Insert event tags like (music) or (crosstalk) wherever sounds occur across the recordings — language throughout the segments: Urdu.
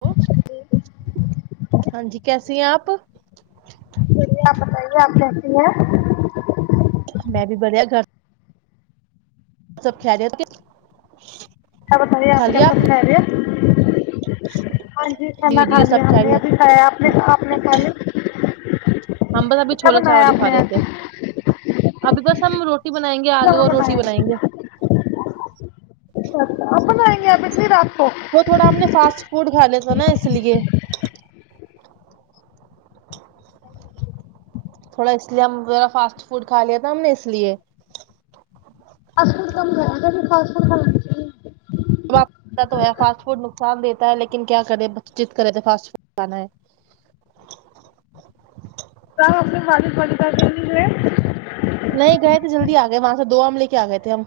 وہ (inaudible) ہاں جی کیسی ہیں آپ (inaudible) چلیے آپ بتائیے آپ کیسی ہیں (inaudible) میں بھی بڑھیا گھر سب کیال اچھا بتائیے آپ کیا سبھ رہیا (inaudible) ہاں جی (inaudible) جی کھانا کھا جی لیا سب ہم نے خیریت ابھی کھایا آپ نے آپ نے کھ لی ہم بس ابھی چھولا بنایا چاول ہی آپ کھا نے رہتے آج ابھی بس ہم روٹی بنائیں گے چاول آلو اور بنایا روٹی بنائیں گے (inaudible) (inaudible) بنائییا بیتی رکھو (inaudible) جائیس گ تھوڑا اس لیے ہم میرا فاسٹ فوڈ کھا لیا تھا ہم نے اس لیے ام گھر (inaudible) (inaudible) آپ فاسٹ فڈ نقصان دیتا ہے لیکن کیا کرے ب چیت کرے تو فاسٹ فڈ کھانا ہے کیا آپ سے خال فال کر کے (inaudible) نہیں گئے تھے جلدی آ گئے وہاں سے دو آم لے کے آ گئے تھے ہم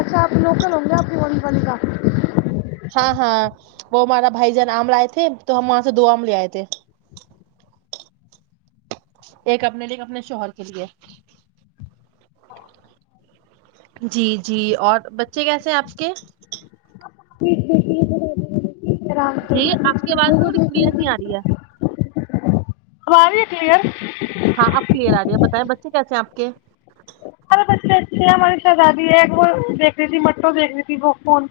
اچھا آپ لوکل ہوں گے آپ کی وون فنی کا (inaudible) ہاں ہاں وہ ہمارا بھائی جان آم ل آئے تھے تو ہم وہاں سے دو آم لے آئے تھے ایک اپنے لے اپنے شوہر کے لیے جی جی اور بچے کیسے ہیں آپ کے (inaudible) آرام سے جی آپ کی آواز ن وہ وہ تھوڑی دیکھ کلیئر نہیں آ رہی ہے آواز بھی ہے کلیئر ہاں اپ کلیئر آ رہی ب ب بچے کیا تھے آپ کے ہمارے بچے اچھے ہیں ہماری شہزادی ہے وہ دیک رہی تھی مٹو دیک رہی تھی ب فون (inaudible)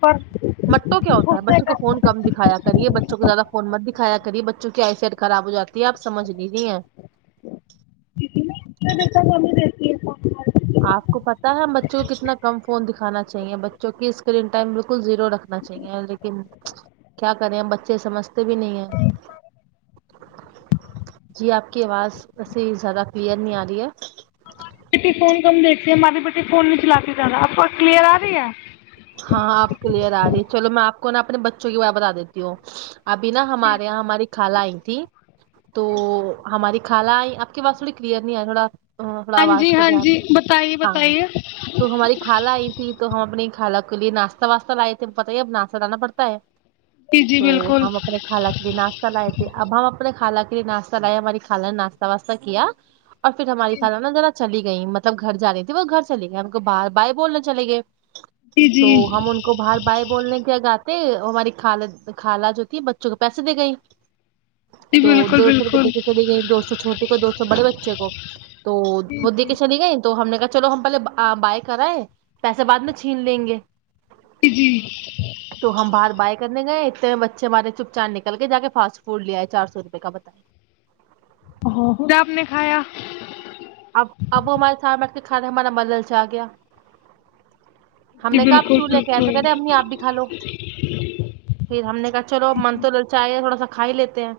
مٹو کیا ہوتا ہے اس نے بچوں کو کہا فون کم دکھایا کریے بچے بچوں کو زیادہ فون مت دکھایا کریے بچوں کی آئی سٹ خراب ہو جاتی ہے آپ سمجھ نہیں نہیں ہیں دا ہم میں دیتی ہے آپ کو پت ہے ہم بچوں کو کتنا کم فون دکھانا چاہیے بچوں کی اسکرین ٹائم بالکل زیرو رکھنا چاہیے لیکن کیا کریں ہم بچے سمجھتے بھی نہیں ہیں جی آپ کی آواز ایسسی زیادہ کلیئر نہیں آ رہی ہے بیٹی فون کم دیتی ہماری بیٹی فون نہیں چلاتی زیادہ آب کو کلیئ آ رہی ہے ہاں آپ کلیئر آ رہی ہے چلو میں آپ کو نا اپنے بچوں کی ب بتا دیتی ہوں ابھی نا ہمارے یہاں ہماری خال آئی تھی تو ہماری خال آئی آپ کی بس تھوڑی کلیئر نہیں آیا تھوڑا تھوڑا ہاں جی آواز کا ہاں دھیان جی دیں بتائیے بتائیے حال آئی تھی تو ہم اپنی کھالا کولی ناشتہ واسہ لائے تھے پت ہی ہے اب ناشہ لانا پڑتا ہے جی جی تو بالکل ہم اپنے خالہ کے بھی ناشتے اہ لائے تھے اب ہم اپنے خانہ کے لیے ناشتہ لائےیا ہماری خالان نے ناشہ واسہ کیا اور پھر ہماری خانہ ن ذرا چلی گئی مطلب گھر جا رہی تھی وہ گھر چلیے گئی ہم کو بار باہ بولنے چلے گئے جی تو جی ہم ان کو بار بائے بولنے کیا گاتے ہماری خال خالہ جو تھی بچوں کو پیسے دے گئی جی تو بالکل دو سو روپئے بالکل دے کے چلی گئیں دوستو چھوٹی کو دوستو تو بڑے بچے کو تو جی وہ دے جی کے چلی گئے تو ہم نے کہا چلو ہم پہلے بائی کرائے پیسے بع میں چھین لیں گے ج جی تو ہم باہر بائے کرنے گئے اتنے بچے ہمارے چپ چان نکل کے جا کے فاسٹ فوڈ لے آئے چار سو روپے کا بتائے ا خھر آپ نے کھایا اب اب ہمارے سام کھانا ہمارا ملل سے آ گیا ہم جی نے کہا آپ بالکل کیوں لے کے ایسے بالکل کہ رہے ہم آپ بھی کھا لو پھر ہم نے کہ چلو من تو ل چاہ تھوڑا سا کھائی لیتے ہیں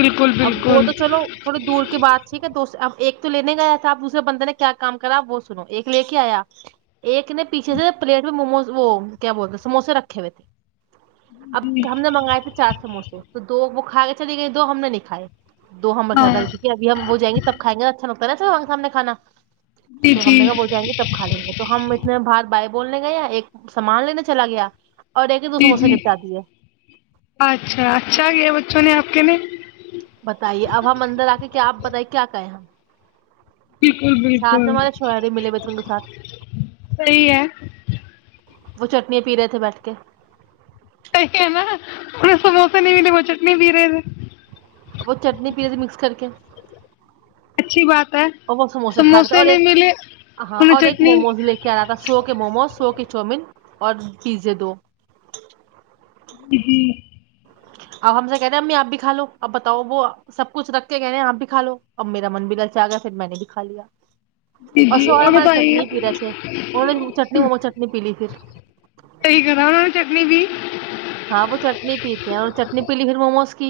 بالکل اب وہ بالکل تو چلو تھوڑی دور کی بات ٹھیک ہے دو ا تو لینے گیا تھا آپ دوسرے بندے نے کیا کام کرا وہ سنو ایک لے کے آیا ایک نے پیچھے سے پلیٹ میں موموز وہ کیا بولتے سموسے رکھے ہوئے تھے اب جی ہم نے منگائے تھے چار سموسے تو دو کھا کے چلی گئی دو ہم نے نہیں کھائے دو ہمیں گھر ہاں رکھ دھیے اب ہم وہ جائیں گے تب کھائیں گا پہ سگ سامنے کانا جی تو ہم جی جگہب ہو جائیں گے تب کا لیں گے تو ہم اتنے بات بائ بولنے گیا ایک سامان لینے چلا گیا اور ایک نے دو جی سموسے جی نپٹا دیے اچھا اچھا یہ بچوں نے آپ کہ میںنے بتائیے اب ہم اندر آ کے کیا آپ بتائییں کیا کہیں ہم بالکل ساتھ بالکل میں ہمارے شوہر ملے ہوئے تھے ان کے ساتھ سی ہے وہ چٹنیاں پی رہے تھے بیٹھ کے صحیح ہے نا پے سموسے نہیں ملے وہ چٹنی پی رہے تھے وہ چٹنی پی مکس کر کے اچھی بات ہے اور وہ سموسے کھا رہے تھے اور نہیں ایک ملے ہاں انہیں اور ایک چٹنی موموز لے کے آ رہا تھا سو کے موموز سو کے چاؤومین اور پیزے دو ج جی (unintelligible) اب ہم سے کہ رہ ہیں امی آپ بھی کھا لو اب بتاؤ وہ سب کچھ رکھ کے کہ رہ ہیں آپ بھی کھا لو اب میرا من بھی للچ آ گیا پھر میں نے بھی کھا لیا جی جی اشو والا اور ماری بتائیے چٹنی پی رہے ہے وہ نے چٹنی مم چٹنی پی لی پ (unintelligible) ہاں وہ چٹنی پیتے ہیں اور چٹنی پی لی پھر موموز کی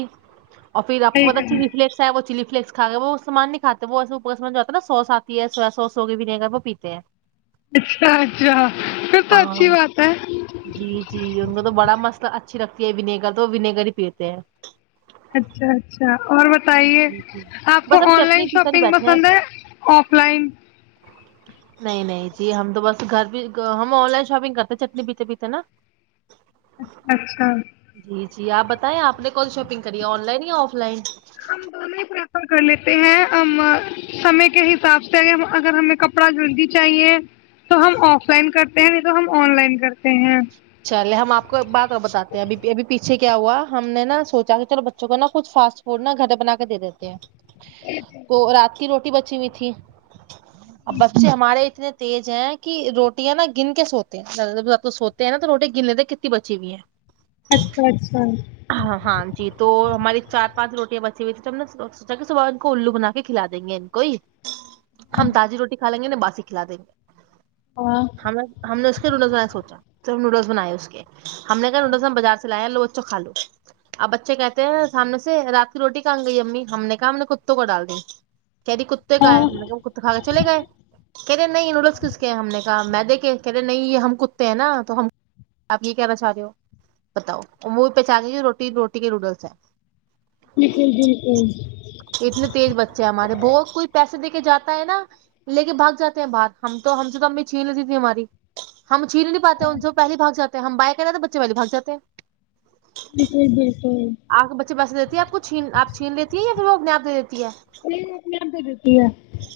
اور پھر آپ کو صحیح پتا کرا چلی فلیکس ہے وہ چلی فلس کھا وہ سان نہیں کاتے وہسےوپ کا سان آتا نا سوس آتی ہے سواس سوس ہوگی بھی نہیں وہ پیتے ہیں اچھا اچھا پھر تو اچھی ہاں بات ہے ب اچھی لگتی ہے ونیگر تو وہ ونیگر ہی پیتے ہیں اچھا اچھا اور بتائیے جی جی آپ کو بس اب آن لائن چٹنی پی کر ہی شاپنگ بیٹھے ہیں پسند ہے آف لائن نہیں نہیں جی ہم تو بس گھر بھی ہم آن لائن شاپنگ کرتے چٹنی پیتے پیتے نا اچھ اچھا جی جی آپ بتائیں آپ نے ک شاپنگ کریے آن لائن یا آف لائن ہم دونوں ہی پریفر کر لیتے ہیں ہم سے کے حساب سے اگر ہمیں کپڑا جلدی چاہیے تو ہم آف لائن کرتے ہیں نہیں تو ہم آن لائن کرتے ہیں چلے ہم آپ کو بعد می بتاتے ہیں بھی ابھی پیھ اچھے کیا ہوا ہم نے نا سوچا کہ چلو بچوں کو نا کچھ فاسٹ فوڈ نا گھر پ بنا کے دے دیتے ہیں وہ رات روٹی بچی ہوئی تھی اب بچے ہمارے اتنے تیز ہیں کہ روٹیاں نا گن کے سوتے ہیں سوتے ت نہا تو روٹی گننے ت کتی بچی بھی ہے اچھا اچھا ہاں جی تو ہماری چار پانچ روٹیاں بچی ہوئی تیں تو ہم نے سوچا کہ صبح ان کو الو بنا کے کھلا دیں گے ان کو ہی ہم تازی روٹی کھا لیں گے نا باسی کھلا دیں گے ہاں ہم نے ہم نے اس کے نوڈل سوچا صر نوڈلس بنائے اس کے ہم نے کہ انوں س بازار سے لایا لو توخالو اب بچے کہتے ہیں سامنے سے رات کی روٹی کہا گئی امی ہم نے کہا ہم نے کتوں کو ڈال دی کہہ دیی کتے کا ہے ہاں می نے کہ کتے کھا کے چلے گئے کہہ دے نہیں نوڈلس کس کے ہیں ہم نے میں دیکھے کہہ رہے نہیں یہ ہم کدتے ہیں نا تو ہم آپ یہ کہنا چاہ رہے ہو بتاؤ وہ پہچانانی روٹی روٹی کے نوڈلس ہیں نکل جی نکل جی اتنے تیز بچے ہیں ہمارے بہت کوئی پیسے دے کے جاتا ہے نا لے کے بھاگ جاتے ہیں باہر ہم تو ہم سے تو امی چھین لیتی تھی ہماری ہم چھیری نہیں پاتے ہیں ان سے پہلی باگ سےات ہم بائ کہ رہے تو بچے والی بھاگ جاتے ہیں جی جی آگ کے بچے بسے دیتی ہے آپ کو چھین آپ چھین لیتی ہے یا روک ن آ نہیں وہ اپنے آپ دے دیتی ہے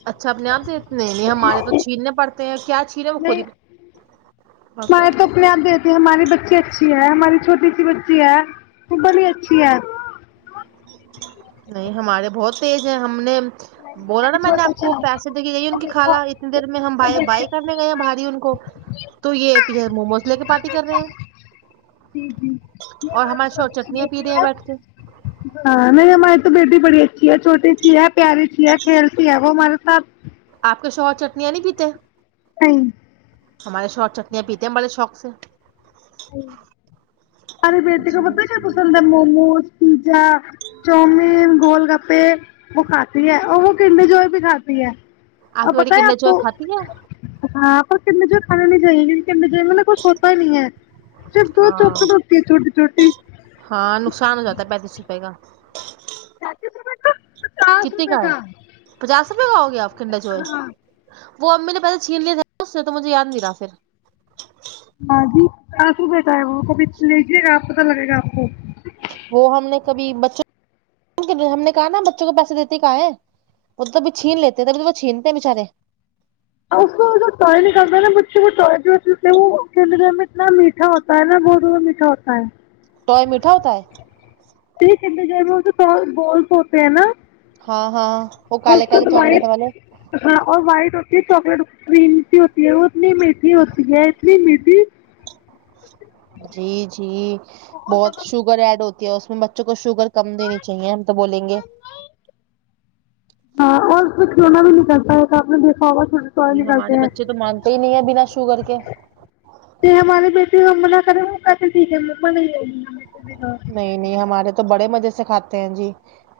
اچھا اپنے آپ تو اتنے نہیں ہمارے تو چھیرنے پڑتے ہیں کیا چھیر وہ خود نہیں ہی ہمارے تو اپنے آپ دیتی ہے ہماری بچی اچھی ہماری چھوٹی سی بچی ہے وہ بڑی اچھی ہے نہیں ہمارے بہت تیز ہیں ہم نے بولا نا میں نے آپ کو پیسے دے کے گئی ان کی کھالا اتنی دیر میں ہم بھائی بائی کرنے گئے ہیں بھاری ان کو تو یہ پیچھے موموز لے کے پارٹی کر رہے ہیں اور ہمارے ش چٹنیاں پی رہے ہیں بیٹھ کے ہاں نہیں ہماری تو بیٹی بڑی اچھی ہے چھوٹی اچھی ہے پیاری چی ہے کھیلتی ہے وہ ہمارے ساتھ آپ کے شو اور چٹنیاں نہیں پیتے نہیں ہمارے شو اور چٹنیاں پیتے ہیں بڑے شوق سے ساریے بیٹی کو جی پتا کیا جی پسند ہے موموز پیزا چومیین گول گپے وہ کھاتی ہے وہ کنمی جوئی بھی کاتی ہے ا کی بیٹی بتائ کنڈر آپ جوئے کو کھاتی ہے آ کت اور ہم میں جئی گی کہج مل نے کچھ ہوتا ہی نہیں ہے صرف دو ہاں چاکلیٹ ہوتی ہے چھوٹی چھوٹی ہاں نقصان ہو جاتا ہے پینتیس روپئے کا پینتیس روپے کا پچاس کتی کا روپے ہے پچاس میںگاؤ گےپ کو کڈا چوئے (unintelligible) وہ اب میں نے پہسے چھین لیے تھے اس سے تو مجھے یاد نہیں رہا پھر ہاں جی آس ر بیٹا ہے وہ کو بھی لیجیے گا آ اا لگے گا آپ کو وہ ہم نے کبھی بچوں ہم نے کہا نا بچوں کو پیسے دیتے کہ ہے وہببھی چھین لیتےبھی تو وہ چھینتے ہیں بچارے ا اس ٹ نکلتا ہے نا بچے کو جو ہے کیل گھر میں اتنا میٹھا ہوتا ہے نا گ میں میٹھا ہوتا ہے توٹائے میٹھا ہوتا ہے چ ج بولس ہوتے ہیں نا ہاں ہاں وہ اور کالے کالے چاکلیٹ وائٹ والے ہاں اور وائٹ پکڑ کریمتی ہوتی ہے وہ اتنی میٹھی ہوتی ہے اتنی میٹھی جی جی بہت شوگر ایڈ ہوتی ہے اس میں بچوں کو شوگرر کم دینی چاہیے ہم تو بولیں گے کرتا س نے د (unintelligible) پا س جی ہمارے نکالتے ہیں بچے تو مانتے ہی نہیں ہے بنا شوگر کے تو ہمارے بیٹے ہم ر ہو ت جے مک میں نہیں یہ نہیں نہیں ہمارے تو بڑے مزے سے سکھاتے ہیں جی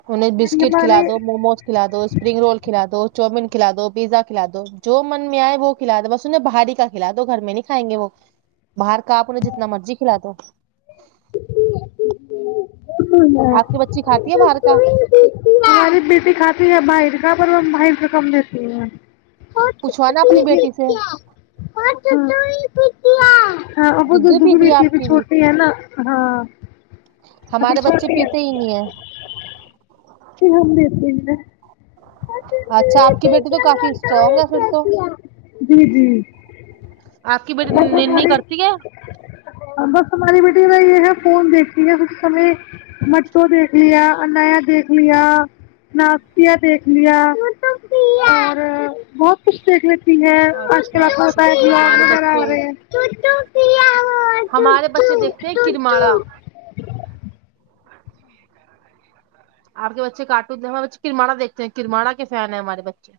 انہیں بسکٹ ہمارے کھلا دو موموز کھلا دو اسپرنگ رول کھلا دو چاؤمین کھلا دو پیزا کھلا دو جو من م میں آئے وہ کھلا دو بس انہیں بھاری کا کھلا دو گھر میں نہیں کھائیں گے وہ باہر کاپہیں جتنا مرضی کھلا دو (unintelligible) (unintelligible) گ آپ کی بر بچی کھاتی ہے باہر کا باہس ر کم دیتی اں پوچھوانا اپنی بیٹی سے اور بہت ج دودھ دب بھی پیتی دیتی ہے آپ کہ کی بھی چھوٹی ہے نا ہاں ابھی ہمارے بچے چھوٹی پیتے ہی نہیں ہیں ہممتینا اچھا آپ کی بیٹی تو کافی اسٹرانگ ہے پھر تو آپ کی بیٹی ننی کرتی ہے (unintelligible) (inaudible) بائی یہ ہے فون دیکتی ہے سیں مرتو دیکھ لیا اننایا دیکھ دیکھ لیا ناسیا دیکھ لیا اور بہت کچھ دیکھ لی ر اچھا اچھا ہمارے ہوتاا بچے رہےو کیاو ہمارے بچے دیکھتے ہیں کرماڑا و آپ کے بچے کٹون ہمارے بچے کرمانا دیکھ ہیں کرراڑ کے فین ہیں ہمارے بچے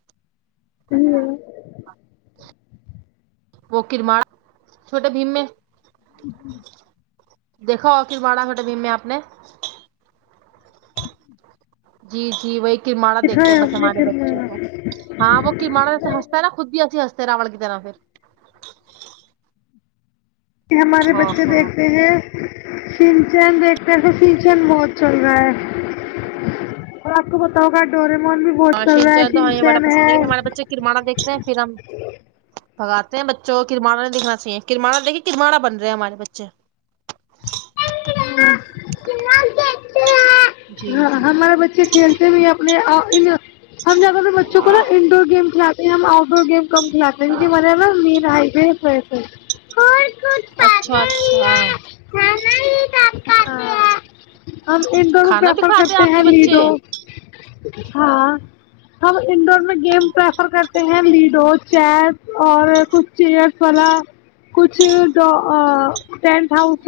(inaudible) وہ کرماڑ چھوٹے بھیم میں (inaudible) دیکھو آخھر باڑہ کھٹے بی میں آپ نے جی جی وہی کررمڑا دیکتے ہیں دکھائے ہم بس نے ہمارے بچوں کو فلمیں ہاں وہ کررمانایسے ہنستا ہے نا خود بھی ایسی ہنستا (inaudible) کہ ہمارے بچے دیکھتے ہیں سلچین دیکھتے تو سنچین بہت چل رہا ہے اور آپ کو پتا ہوگا ڈورے میں (inaudible) ہاں ش جان تو ہمیں بڑا پسند ہے ہمارے بچے کرمانا دیکھتے ہیں پھر ہم پگاتے ہیں بچوں کرمڑا نہیں دکھنا چاہیے کررمانا دیکھیے کرماڑا بن رہے ہیں ہمارے بچے جی ہاں جی ہمارے بچے کھیلتے بھی اپنے آپ (inaudible) ہم زیادہ تر بچوں کو نا انڈور گیم کھلے ہیں ہم آؤٹ ڈور گیم ک لتا مرے میںا (inaudible) (inaudible) اچھا اچھا (inaudible) (inaudible) کھانا بھی کھاتے ہیں آپ کے بچے انڈور میں گیم پریفر کرتے ہیں لیڈو چیپ اور کچھ چیئرس والا کچھ ٹینٹ ہاؤس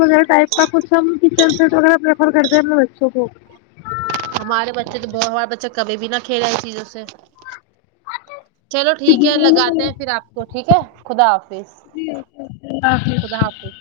تو پرریفر کرتے ہیں اپنے بچوں کو ہمارے بچے تو بت ہمارا بچہ کبھی بھی نہ کھیلاے ہے اس چیزوں سے چلو ٹھیک ہے لگاتے ہیں پھر آپ کو ٹھیک ہے خداف اللہ حافظ خدا حافظ